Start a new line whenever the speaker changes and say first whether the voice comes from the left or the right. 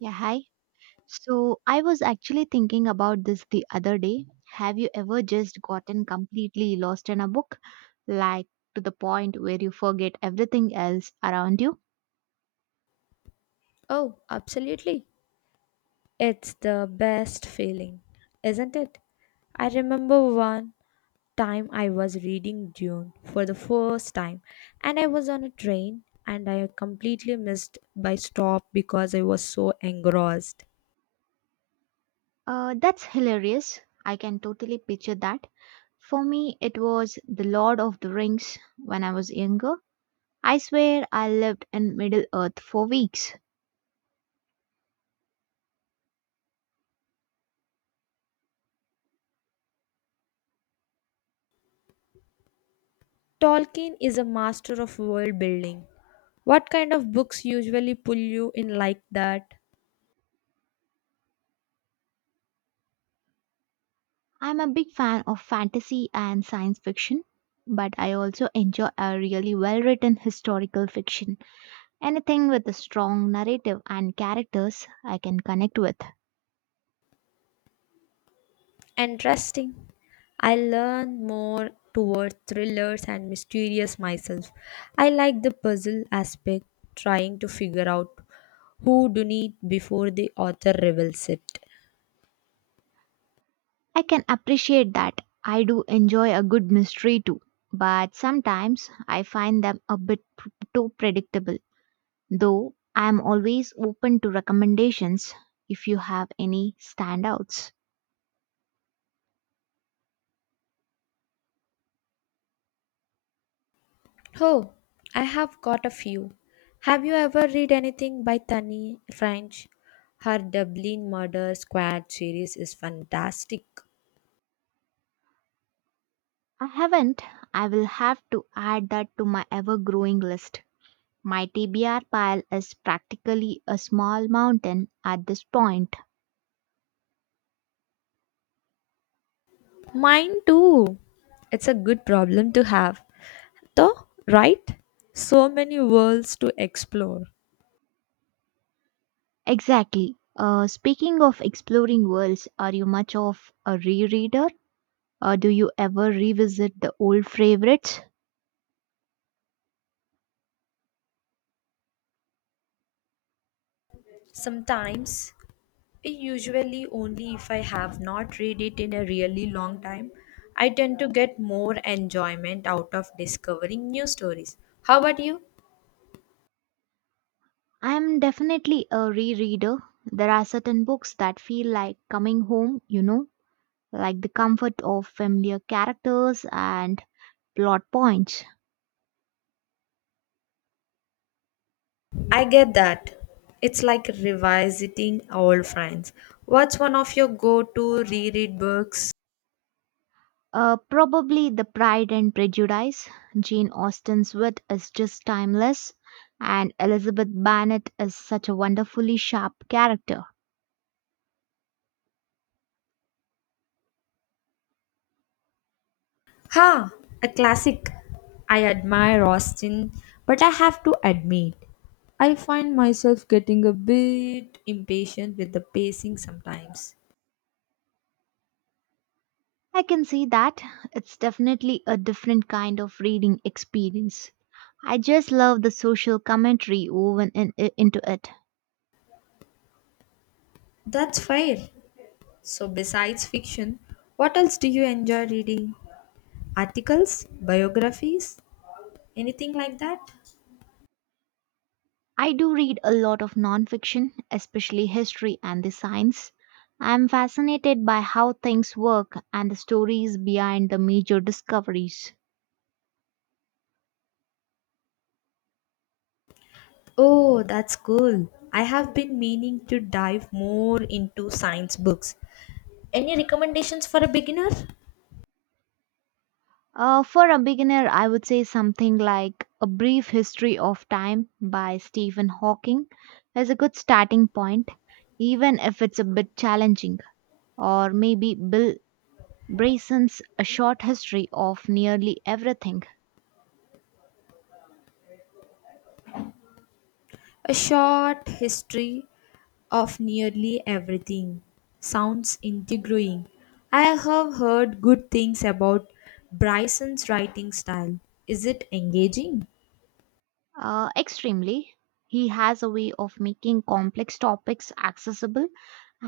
right: Yeah, hi. So I was actually thinking about this the other day. Have you ever just gotten completely lost in a book? Like, to the point where you forget everything else around you?
left: Oh, absolutely. It's the best feeling, isn't it? I remember one time I was reading Dune for the first time and I was on a train and I completely missed by stop because I was so engrossed.
right: That's hilarious. I can totally picture that. For me, it was The Lord of the Rings when I was younger. I swear I lived in Middle Earth for weeks.
left: Tolkien is a master of world building. What kind of books usually pull you in like that?
right: I'm a big fan of fantasy and science fiction, but I also enjoy a really well written historical fiction. Anything with a strong narrative and characters I can connect with.
left: Interesting. I learn more toward thrillers and mysterious myself. I like the puzzle aspect, trying to figure out who done it before the author reveals it.
right: I can appreciate that. I do enjoy a good mystery too, but sometimes I find them a bit too predictable. Though I am always open to recommendations if you have any standouts.
left: Oh, I have got a few. Have you ever read anything by Tani French? Her Dublin Murder Squad series is fantastic.
right: I haven't. I will have to add that to my ever growing list. My TBR pile is practically a small mountain at this point.
left: Mine too. It's a good problem to have, though, right? So many worlds to explore.
right: Exactly. Speaking of exploring worlds, are you much of a rereader? Do you ever revisit the old favorites?
left: Sometimes, usually only if I have not read it in a really long time, I tend to get more enjoyment out of discovering new stories. How about you?
right: I'm definitely a rereader. There are certain books that feel like coming home, you know, like the comfort of familiar characters and plot points.
left: I get that. It's like revisiting old friends. What's one of your go to reread books?
right: Probably The Pride and Prejudice. Jane Austen's wit is just timeless, and Elizabeth Bennet is such a wonderfully sharp character.
left: Ha! A classic. I admire Austin, but I have to admit, I find myself getting a bit impatient with the pacing sometimes.
right: I can see that. It's definitely a different kind of reading experience. I just love the social commentary woven in, into it.
left: That's fair. So, besides fiction, what else do you enjoy reading? Articles? Biographies? Anything like that?
right: I do read a lot of nonfiction, especially history and the science. I'm fascinated by how things work and the stories behind the major discoveries.
left: Oh, that's cool. I have been meaning to dive more into science books. Any recommendations for a beginner?
right: For a beginner, I would say something like A Brief History of Time by Stephen Hawking is a good starting point, even if it's a bit challenging, or maybe Bill Brayson's A Short History of Nearly Everything.
left: A short history of nearly everything. Sounds intriguing. I have heard good things about Bryson's writing style. Is it engaging?
right: Extremely, he has a way of making complex topics accessible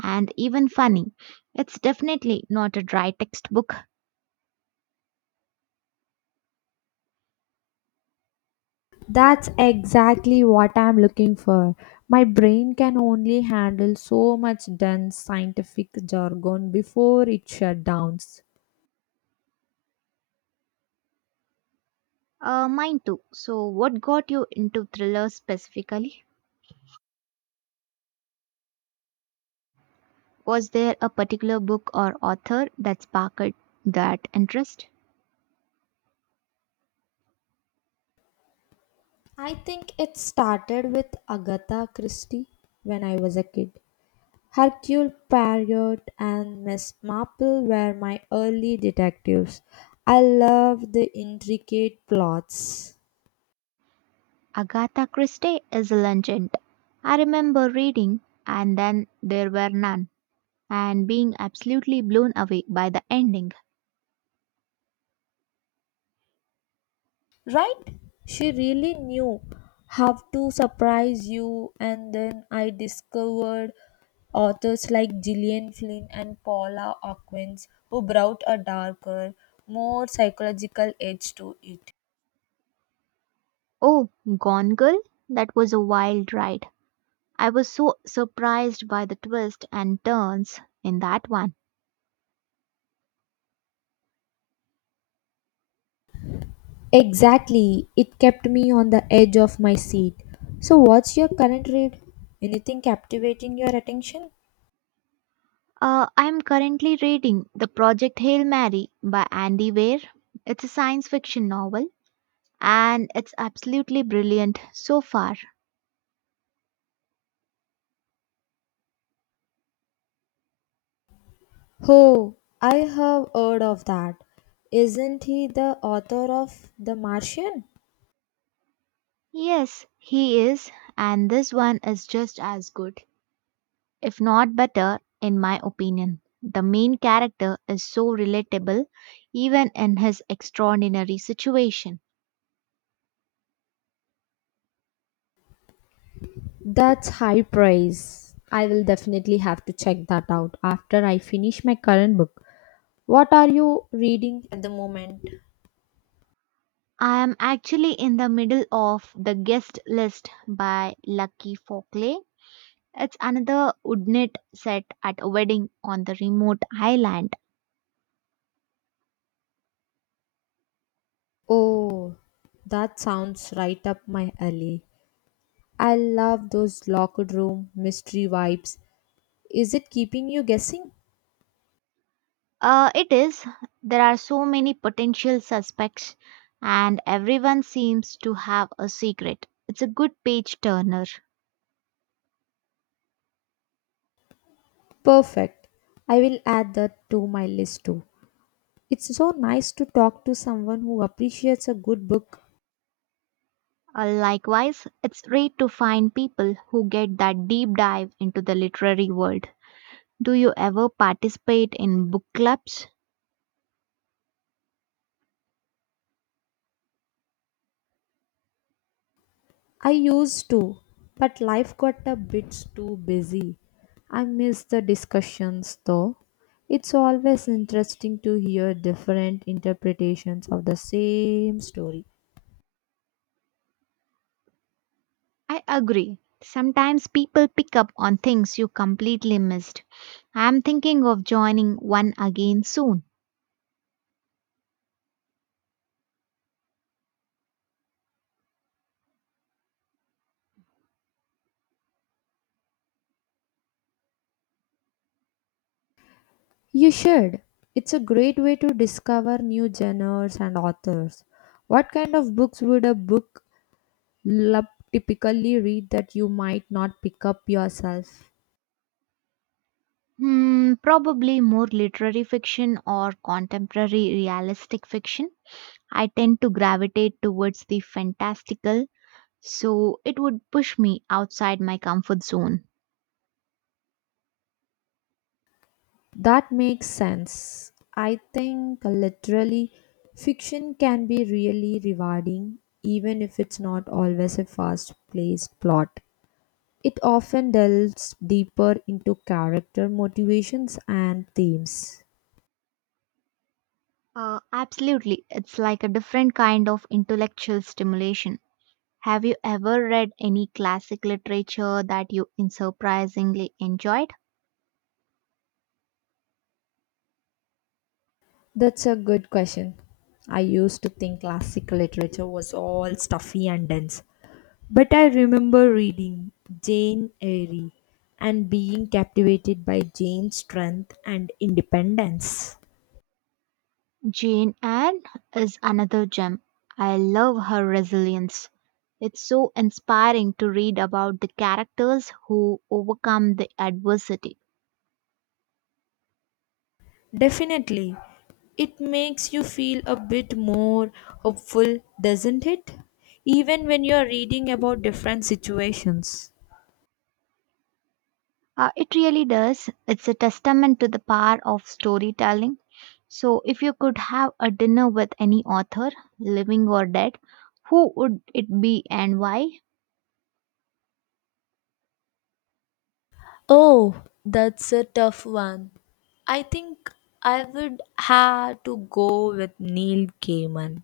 right: and even funny. It's definitely not a dry textbook.
left: That's exactly what I'm looking for. My brain can only handle so much dense scientific jargon before it shut down.
right: Mine too. So, what got you into thrillers specifically? Was there a particular book or author that sparked that interest?
left: I think it started with Agatha Christie when I was a kid. Hercule Poirot and Miss Marple were my early detectives. I loved the intricate plots.
right: Agatha Christie is a legend. I remember reading And Then There Were None and being absolutely blown away by the ending.
left: Right? She really knew how to surprise you, and then I discovered authors like Gillian Flynn and Paula Hawkins who brought a darker, more psychological edge to it.
right: Oh, Gone Girl? That was a wild ride. I was so surprised by the twists and turns in that one.
left: Exactly. It kept me on the edge of my seat. So, what's your current read? Anything captivating your attention?
right: I am currently reading The Project Hail Mary by Andy Weir. It's a science fiction novel and it's absolutely brilliant so far.
left: Oh, I have heard of that. Isn't he the author of The Martian?
right: Yes, he is, and this one is just as good, if not better, in my opinion. The main character is so relatable, even in his extraordinary situation.
left: That's high praise. I will definitely have to check that out after I finish my current book. What are you reading at the moment?
right: I am actually in the middle of The Guest List by Lucky Folkley. It's another woodnit set at a wedding on the remote island.
left: Oh, that sounds right up my alley. I love those locked room mystery vibes. Is it keeping you guessing?
right: It is. There are so many potential suspects, and everyone seems to have a secret. It's a good page turner.
left: Perfect. I will add that to my list too. It's so nice to talk to someone who appreciates a good book.
right: Likewise, it's rare to find people who get that deep dive into the literary world. Do you ever participate in book clubs?
left: I used to, but life got a bit too busy. I miss the discussions though. It's always interesting to hear different interpretations of the same story.
right: I agree. Sometimes people pick up on things you completely missed. I'm thinking of joining one again soon.
left: You should. It's a great way to discover new genres and authors. What kind of books would a book club typically read that you might not pick up yourself?
right: Hmm, probably more literary fiction or contemporary realistic fiction. I tend to gravitate towards the fantastical, so it would push me outside my comfort zone.
left: That makes sense. I think literally fiction can be really rewarding, even if it's not always a fast paced plot. It often delves deeper into character motivations and themes.
right: Absolutely. It's like a different kind of intellectual stimulation. Have you ever read any classic literature that you surprisingly enjoyed?
left: That's a good question. I used to think classical literature was all stuffy and dense, but I remember reading Jane Eyre and being captivated by Jane's strength and independence.
right: Jane Anne is another gem. I love her resilience. It's so inspiring to read about the characters who overcome the adversity.
left: Definitely. It makes you feel a bit more hopeful, doesn't it? Even when you're reading about different situations.
right: It really does. It's a testament to the power of storytelling. So, if you could have a dinner with any author, living or dead, who would it be and why?
left: Oh, that's a tough one. I think I would have to go with Neil Gaiman.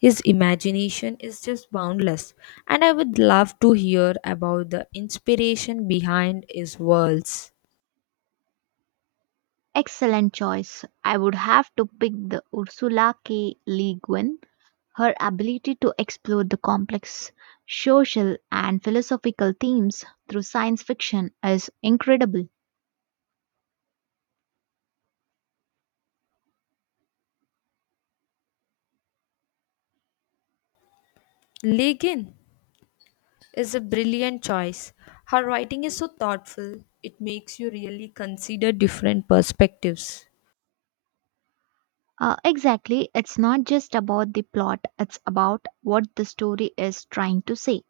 left: His imagination is just boundless, and I would love to hear about the inspiration behind his worlds.
right: Excellent choice. I would have to pick the Ursula K. Le Guin. Her ability to explore the complex social and philosophical themes through science fiction is incredible.
left: Legin, is a brilliant choice. Her writing is so thoughtful, it makes you really consider different perspectives.
right: Exactly, it's not just about the plot, it's about what the story is trying to say.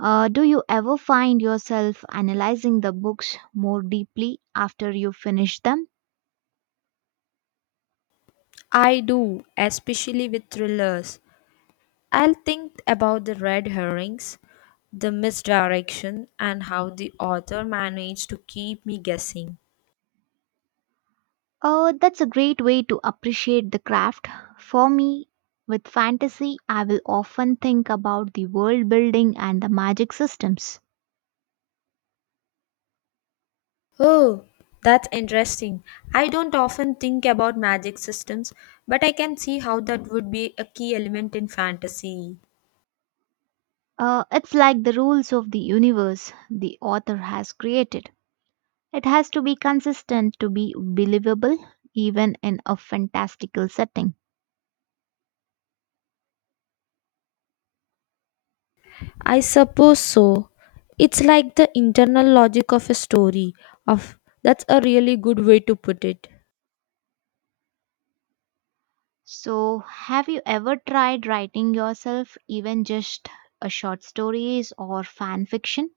right: Do you ever find yourself analyzing the books more deeply after you finish them?
left: I do, especially with thrillers. I'll think about the red herrings, the misdirection, and how the author managed to keep me guessing.
right: That's a great way to appreciate the craft. For me, with fantasy, I will often think about the world building and the magic systems.
left: Oh, that's interesting. I don't often think about magic systems, but I can see how that would be a key element in fantasy.
right: It's like the rules of the universe the author has created. It has to be consistent to be believable, even in a fantastical setting.
left: I suppose so. It's like the internal logic of a story. Of that's a really good way to put it.
right: So, have you ever tried writing yourself, even just a short stories or fan fiction?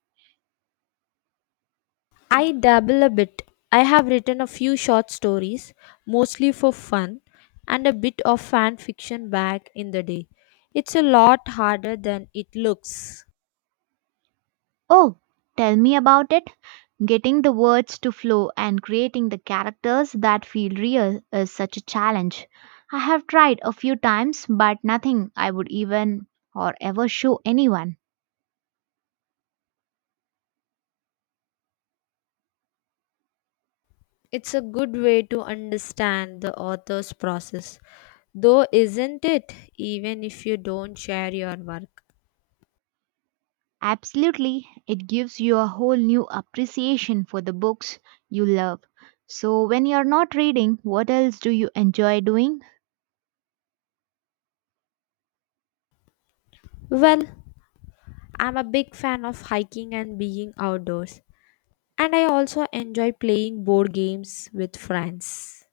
left: I dabble a bit. I have written a few short stories, mostly for fun, and a bit of fan fiction back in the day. It's a lot harder than it looks.
right: Oh, tell me about it. Getting the words to flow and creating the characters that feel real is such a challenge. I have tried a few times, but nothing I would even or ever show anyone.
left: It's a good way to understand the author's process, though, isn't it? Even if you don't share your work.
right: Absolutely, it gives you a whole new appreciation for the books you love. So, when you're not reading, what else do you enjoy doing?
left: Well, I'm a big fan of hiking and being outdoors, and I also enjoy playing board games with friends.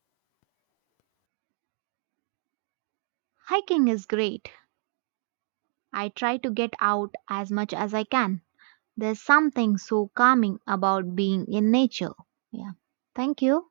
right: Hiking is great. I try to get out as much as I can. There's something so calming about being in nature. Yeah. Thank you.